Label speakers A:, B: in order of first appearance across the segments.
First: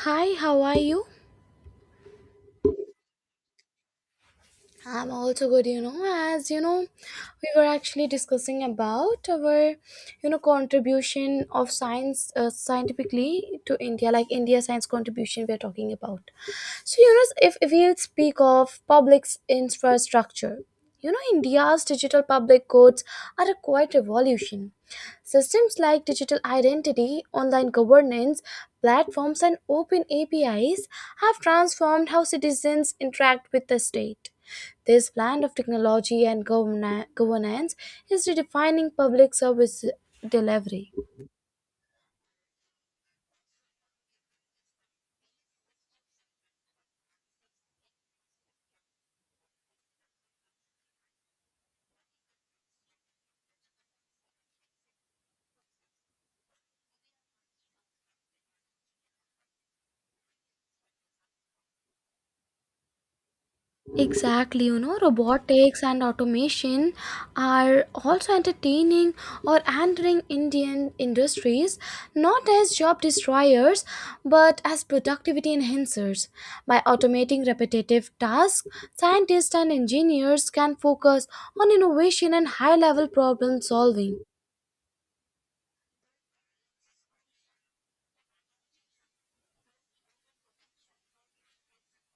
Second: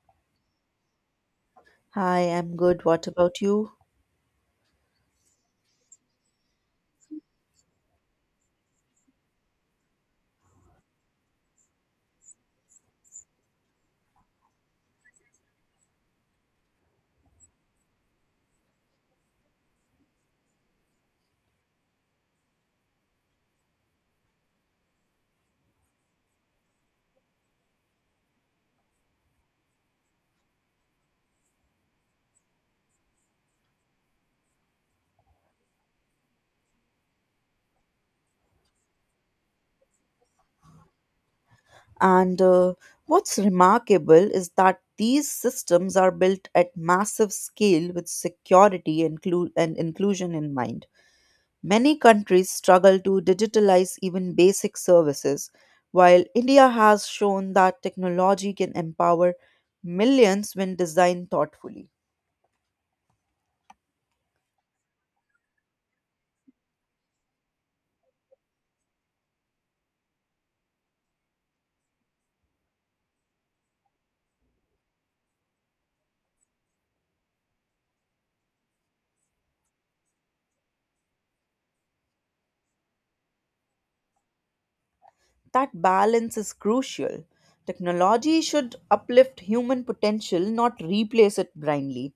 A: Hi, how are you?
B: Hi, I'm good. What about you?
A: I'm also good, As you know, we were actually discussing about contribution of science, scientifically, to India, like India science contribution we are talking about. If we speak of public infrastructure, India's digital public codes are a quiet revolution. Systems like digital identity, online governance, platforms, and open APIs have transformed how citizens interact with the state. This blend of technology and governance is redefining public service delivery.
B: And What's remarkable is that these systems are built at massive scale with security inclu- and inclusion in mind. Many countries struggle to digitalize even basic services, while India has shown that technology can empower millions when designed thoughtfully.
A: Exactly, robotics and automation are also entertaining or entering Indian industries, not as job destroyers but as productivity enhancers. By automating repetitive tasks, scientists and engineers can focus on innovation and high level problem solving.
B: That balance is crucial. Technology should uplift human potential, not replace it blindly.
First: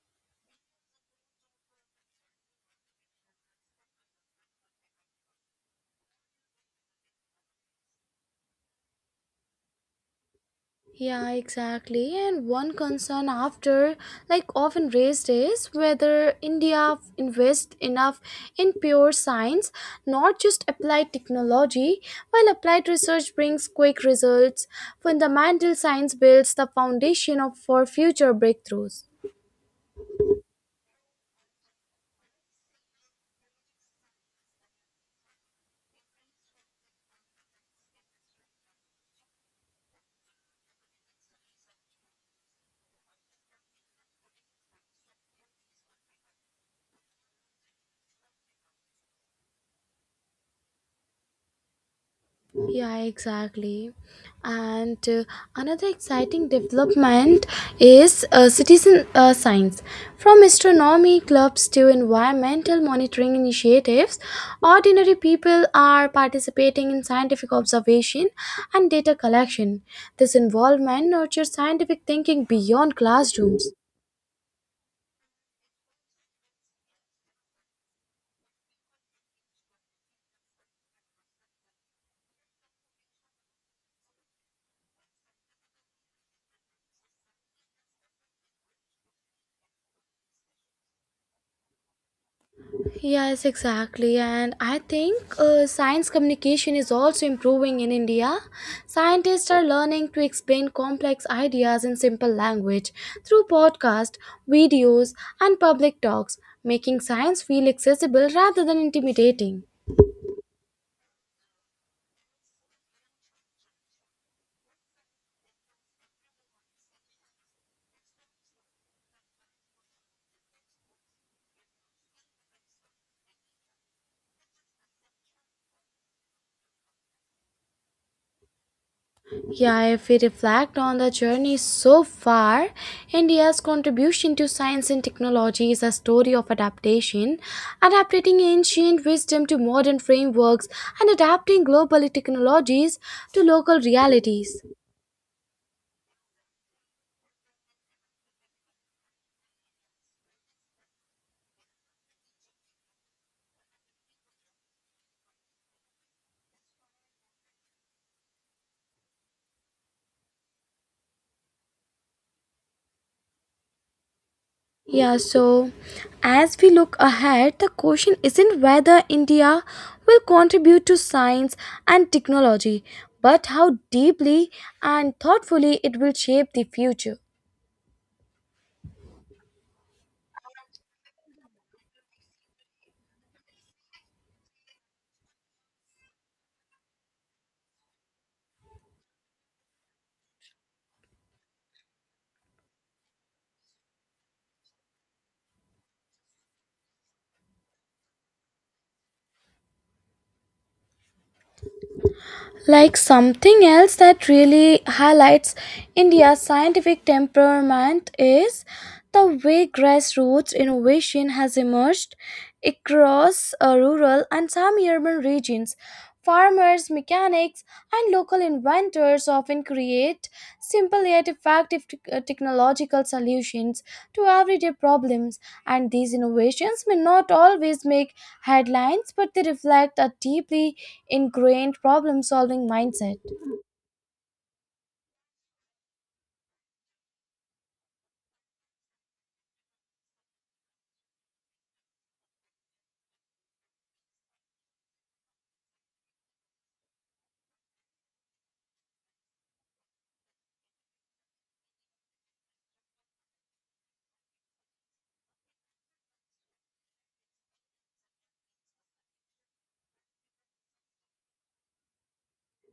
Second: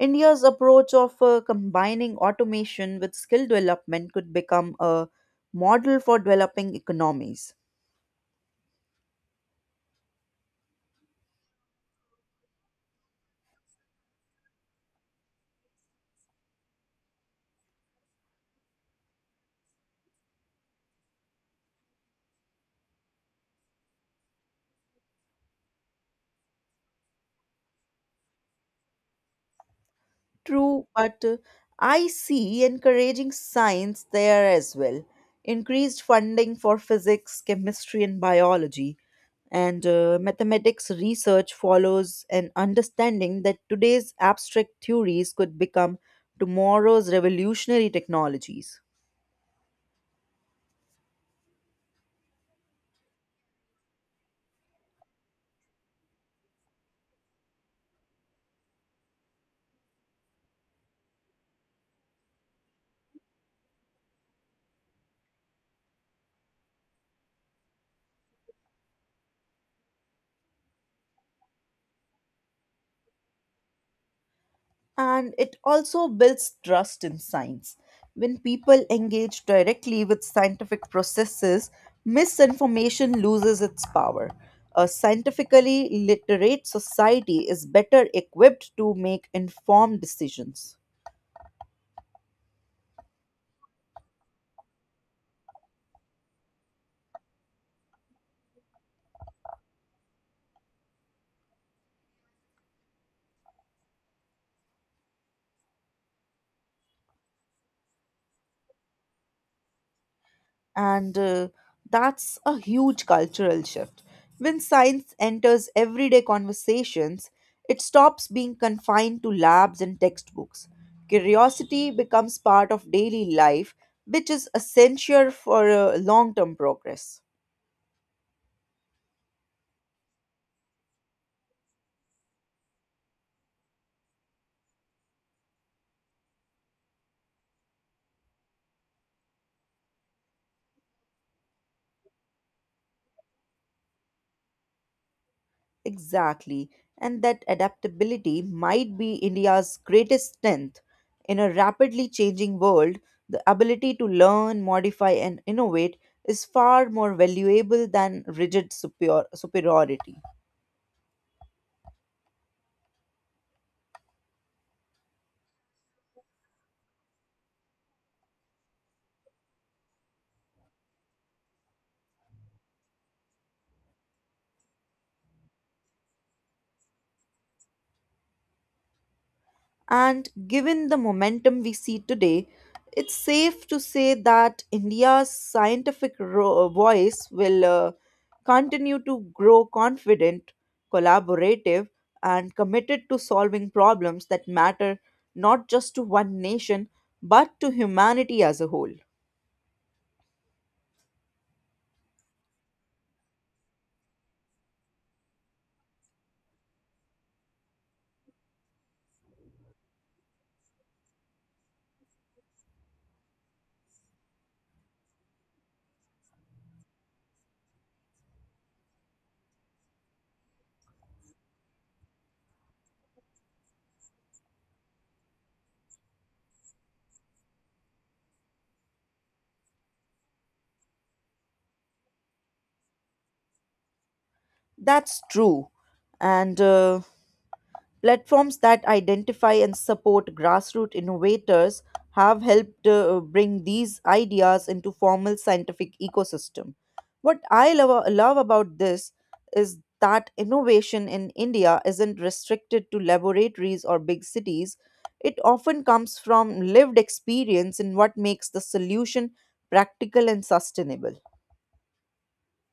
B: India's approach of combining automation with skill development could become a model for developing economies.
A: Yeah, exactly. And one concern after, like, often raised, is whether India invests enough in pure science, not just applied technology. While applied research brings quick results, fundamental science builds the for future breakthroughs.
B: True, but I see encouraging science there as well. Increased funding for physics, chemistry, and biology, and mathematics research follows an understanding that today's abstract theories could become tomorrow's revolutionary technologies.
A: Yeah, exactly. And Another exciting development is citizen science. From astronomy clubs to environmental monitoring initiatives, ordinary people are participating in scientific observation and data collection. This involvement nurtures scientific thinking beyond classrooms.
B: And it also builds trust in science. When people engage directly with scientific processes, misinformation loses its power. A scientifically literate society is better equipped to make informed decisions.
A: Yes, exactly. And I think science communication is also improving in India. Scientists are learning to explain complex ideas in simple language through podcasts, videos, and public talks, making science feel accessible rather than intimidating.
B: And that's a huge cultural shift. When science enters everyday conversations, it stops being confined to labs and textbooks. Curiosity becomes part of daily life, which is essential for long term progress.
A: Yeah, if we reflect on the journey so far, India's contribution to science and technology is a story of adaptation, adapting ancient wisdom to modern frameworks and adapting global technologies to local realities.
B: Exactly. And that adaptability might be India's greatest strength. In a rapidly changing world, the ability to learn, modify, and innovate is far more valuable than rigid superiority.
A: Yeah, so as we look ahead, the question isn't whether India will contribute to science and technology, but how deeply and thoughtfully it will shape the future.
B: And given the momentum we see today, it's safe to say that India's scientific voice will continue to grow confident, collaborative, and committed to solving problems that matter not just to one nation but to humanity as a whole.
A: Like, something else that really highlights India's scientific temperament is the way grassroots innovation has emerged across rural and semi urban regions. Farmers, mechanics, and local inventors often create simple yet effective technological solutions to everyday problems. And these innovations may not always make headlines, but they reflect a deeply ingrained problem solving mindset.
B: That's true. And Platforms that identify and support grassroots innovators have helped bring these ideas into formal scientific ecosystem. What I love about this is that innovation in India isn't restricted to laboratories or big cities. It often comes from lived experience in what makes the solution practical and sustainable.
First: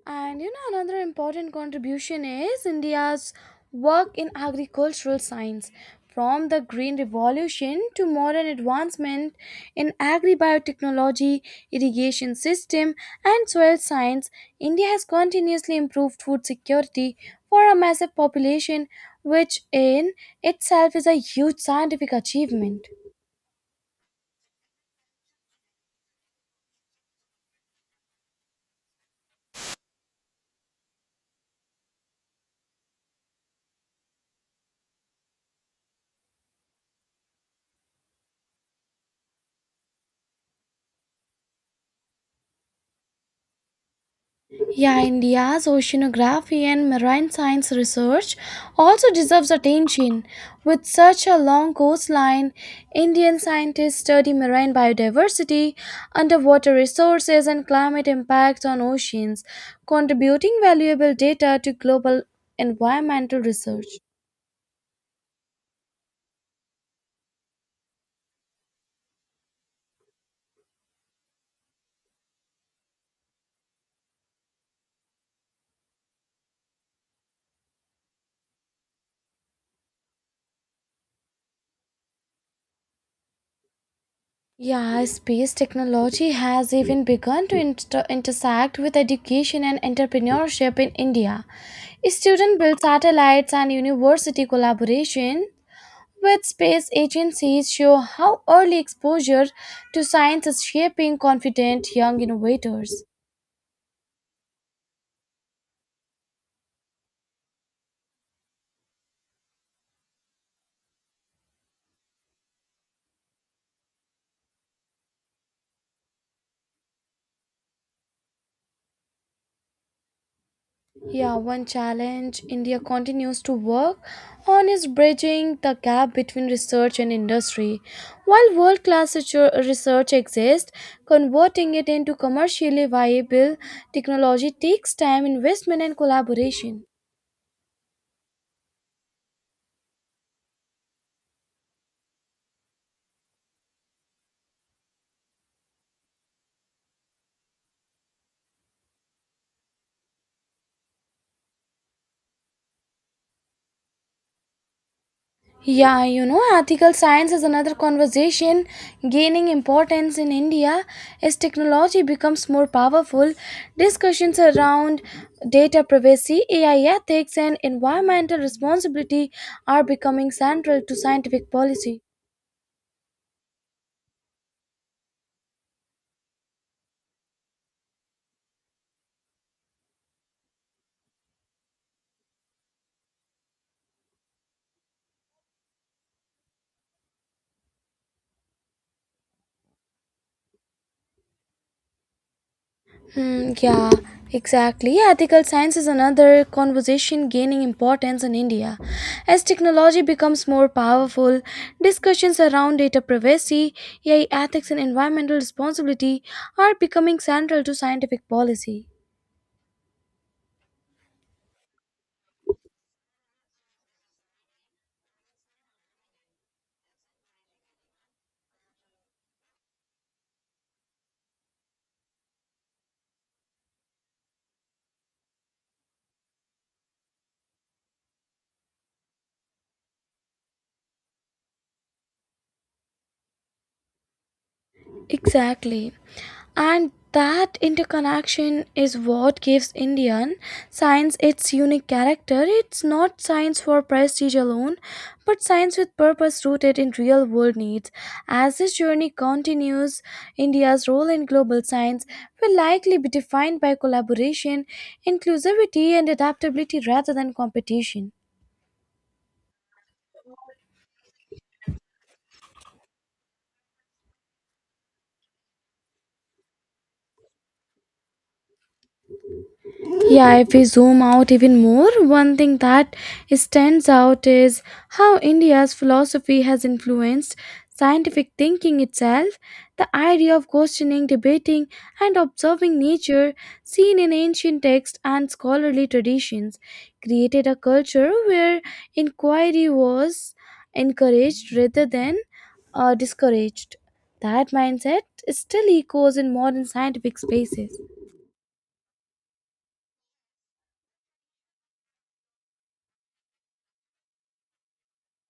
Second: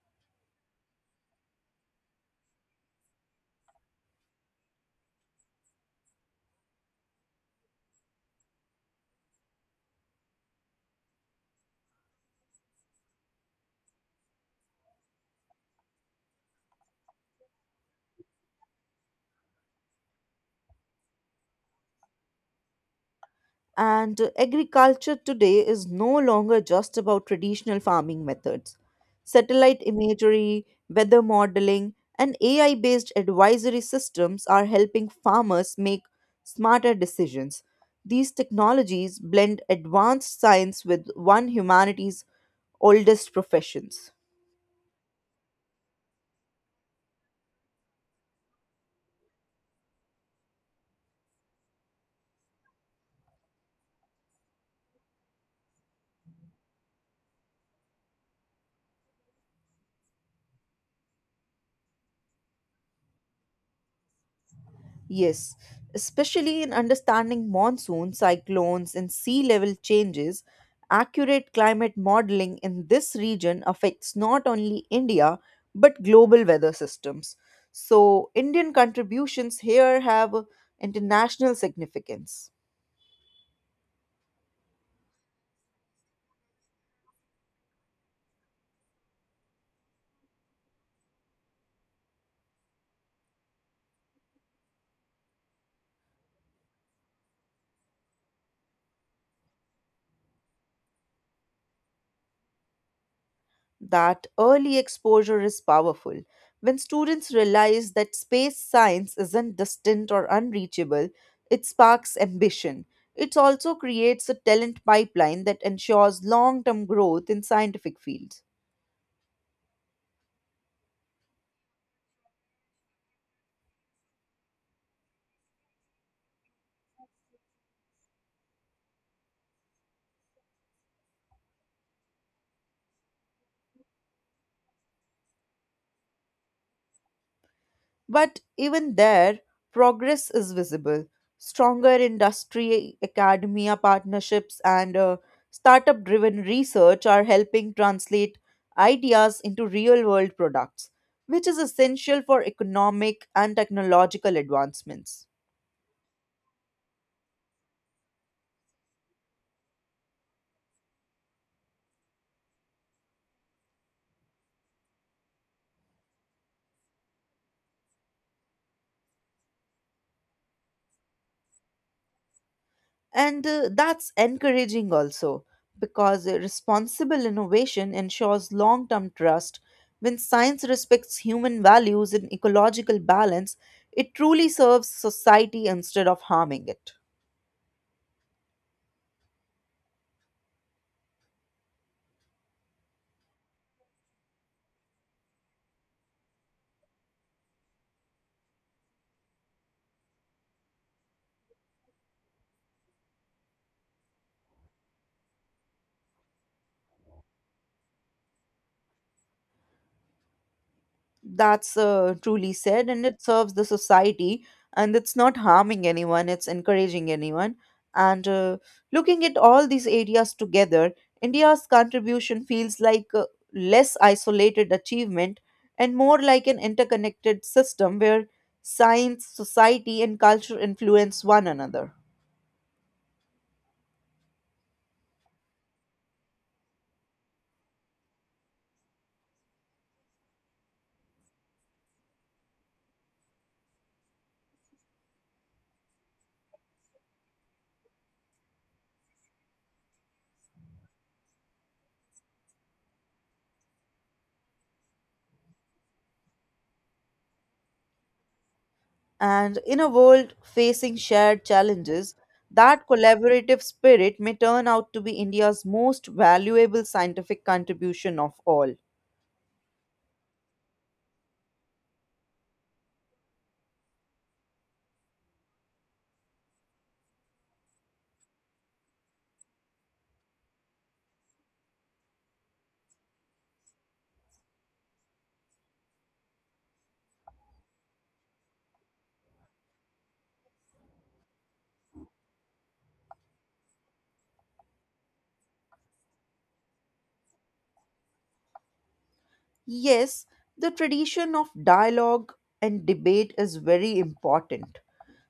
A: And another important contribution is India's work in agricultural science. From the Green Revolution to modern advancement in agri biotechnology, irrigation system, and soil science, India has continuously improved food security for a massive population, which in itself is a huge scientific achievement.
B: And Agriculture today is no longer just about traditional farming methods. Satellite imagery, weather modeling, and AI based advisory systems are helping farmers make smarter decisions. These technologies blend advanced science with one humanity's oldest professions.
A: Yeah, India's oceanography and marine science research also deserves attention. With such a long coastline, Indian scientists study marine biodiversity, underwater resources, and climate impacts on oceans, contributing valuable data to global environmental research.
B: Yes, especially in understanding monsoon, cyclones, and sea level changes, accurate climate modeling in this region affects not only India but global weather systems. So, Indian contributions here have international significance.
A: Yeah, space technology has even begun to intersect with education and entrepreneurship in India. Student built satellites and university collaboration with space agencies show how early exposure to science is shaping confident young innovators.
B: That early exposure is powerful. When students realize that space science isn't distant or unreachable, it sparks ambition. It also creates a talent pipeline that ensures long term growth in scientific fields.
A: Yeah, one challenge India continues to work on is bridging the gap between research and industry. While world class research exists, converting it into commercially viable technology takes time, investment, and collaboration.
B: But even there, progress is visible. Stronger industry academia partnerships and startup driven research are helping translate ideas into real world products, which is essential for economic and technological advancements.
A: Yeah, ethical science is another conversation gaining importance in India as technology becomes more powerful. Discussions around data privacy, AI ethics, and environmental responsibility are becoming central to scientific policy.
B: And that's encouraging also, because responsible innovation ensures long term trust. When science respects human values and ecological balance, it truly serves society instead of harming it.
A: Hmm. Yeah, exactly. Yeah, ethical science is another conversation gaining importance in India. As technology becomes more powerful, discussions around data privacy, AI ethics, and environmental responsibility are becoming central to scientific policy.
B: That's truly said, and it serves the society, and it's not harming anyone, it's encouraging anyone. And Looking at all these areas together, India's contribution feels like a less isolated achievement and more like an interconnected system where science, society, and culture influence one another.
A: Exactly. And that interconnection is what gives Indian science its unique character. It's not science for prestige alone, but science with purpose rooted in real world needs. As this journey continues, India's role in global science will likely be defined by collaboration, inclusivity, and adaptability rather than competition.
B: And in a world facing shared challenges, that collaborative spirit may turn out to be India's most valuable scientific contribution of all.
A: Yeah, if we zoom out even more, one thing that stands out is how India's philosophy has influenced scientific thinking itself. The idea of questioning, debating, and observing nature, seen in ancient texts and scholarly traditions, created a culture where inquiry was encouraged rather than discouraged. That mindset still echoes in modern scientific spaces.
B: Yes, the tradition of dialogue and debate is very important.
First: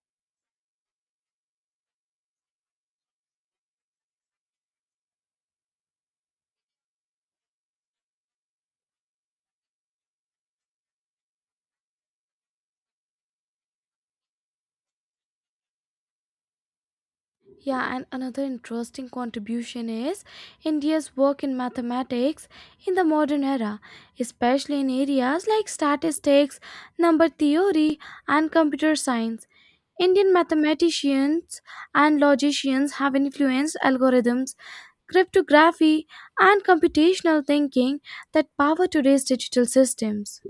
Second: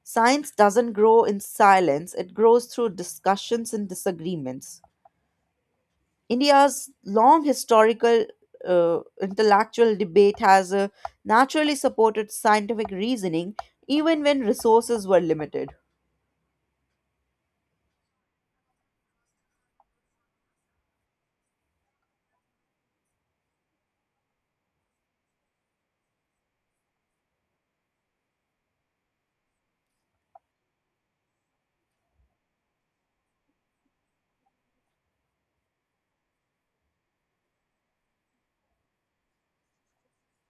B: Science doesn't grow in silence, it grows through discussions and disagreements. India's long historical intellectual debate has naturally supported scientific reasoning even when resources were limited.
A: Yeah, and another interesting contribution is India's work in mathematics in the modern era, especially in areas like statistics, number theory, and computer science. Indian mathematicians and logicians have influenced algorithms, cryptography, and computational thinking that power today's digital systems.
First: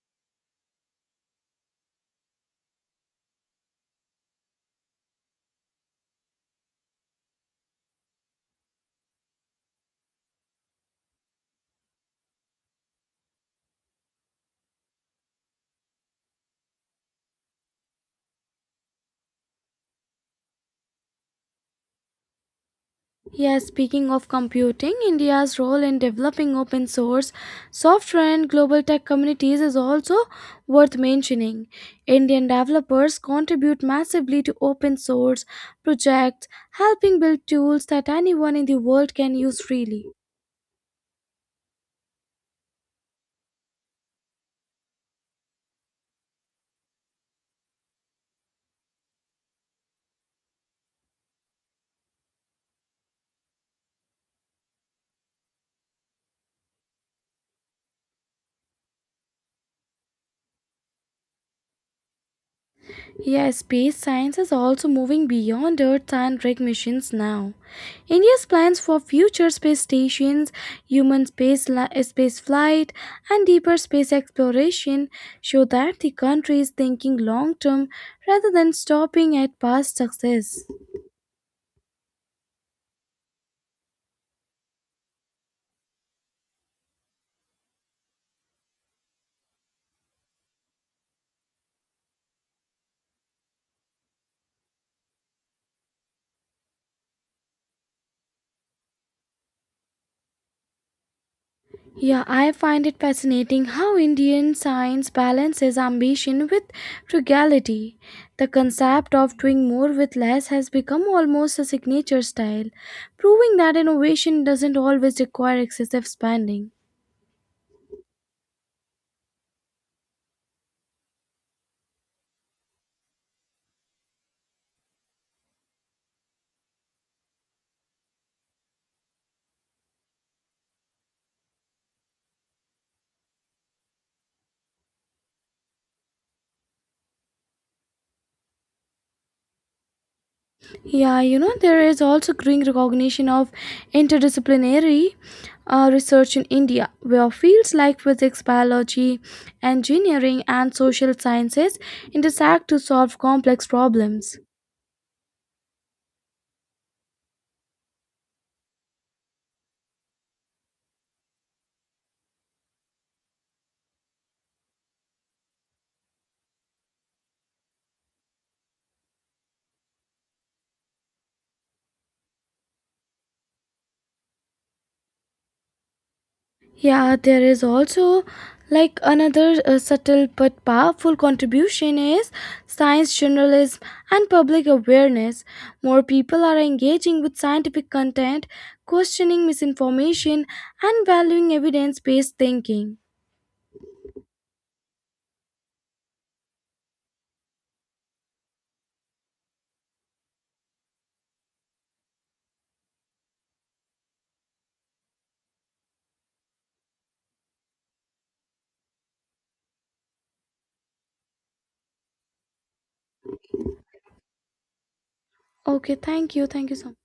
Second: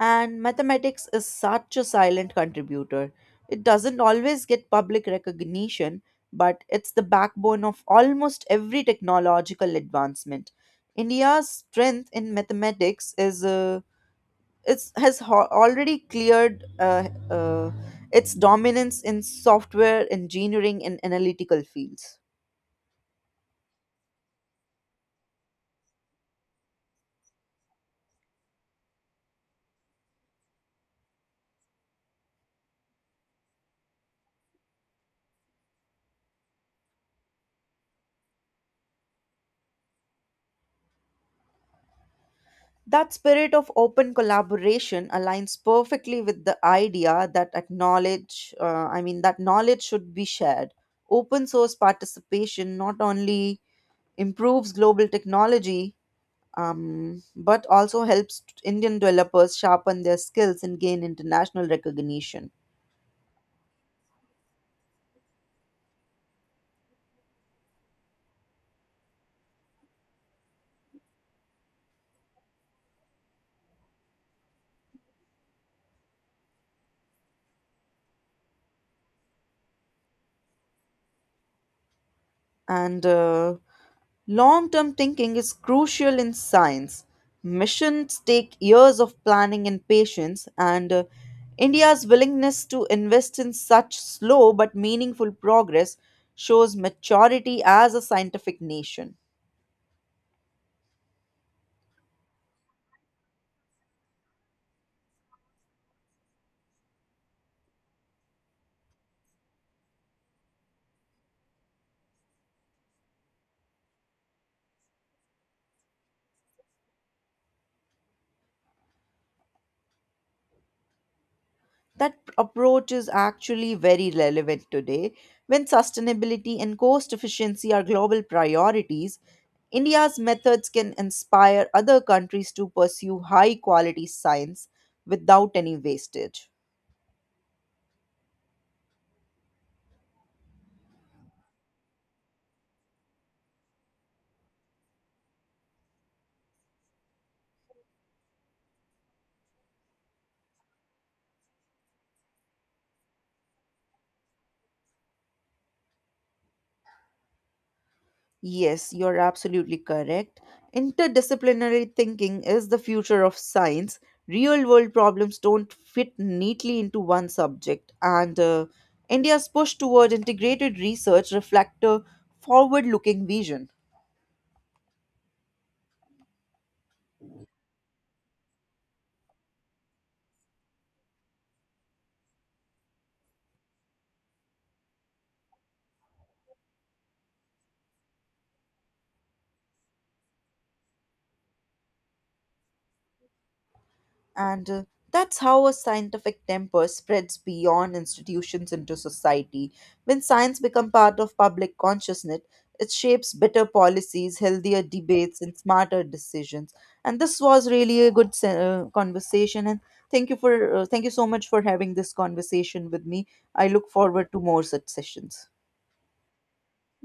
B: And mathematics is such a silent contributor. It doesn't always get public recognition, but it's the backbone of almost every technological advancement. India's strength in mathematics is it's has already cleared its dominance in software engineering and analytical fields.
A: Yeah, speaking of computing, India's role in developing open source software and global tech communities is also worth mentioning. Indian developers contribute massively to open source projects, helping build tools that anyone in the world can use freely.
B: That spirit of open collaboration aligns perfectly with the idea that that knowledge should be shared. Open source participation not only improves global technology, but also helps Indian developers sharpen their skills and gain international recognition.
A: Yeah, space science is also moving beyond Earth and rig missions now. India's plans for future space stations, human space flight, and deeper space exploration show that the country is thinking long term rather than stopping at past success.
B: And Long term thinking is crucial in science. Missions take years of planning and patience, and India's willingness to invest in such slow but meaningful progress shows maturity as a scientific nation.
A: Yeah, I find it fascinating how Indian science balances ambition with frugality. The concept of doing more with less has become almost a signature style, proving that innovation doesn't always require excessive spending.
B: That approach is actually very relevant today when sustainability and cost efficiency are global priorities. India's methods can inspire other countries to pursue high quality science without any wastage.
A: Yeah, there is also growing recognition of interdisciplinary research in India, where fields like physics, biology, engineering, and social sciences intersect to solve complex problems.
B: Yes, you're absolutely correct. Interdisciplinary thinking is the future of science. Real world problems don't fit neatly into one subject, and India's push toward integrated research reflects a forward looking vision.
A: Yeah, there is also like another subtle but powerful contribution is science journalism and public awareness. More people are engaging with scientific content, questioning misinformation, and valuing evidence based thinking.
B: And that's how a scientific temper spreads beyond institutions into society. When science becomes part of public consciousness, it shapes better policies, healthier debates, and smarter decisions. And this was really a good conversation. And thank you for thank you so much for having this conversation with me. I look forward to more such sessions.
A: Okay, thank you. Thank you so much.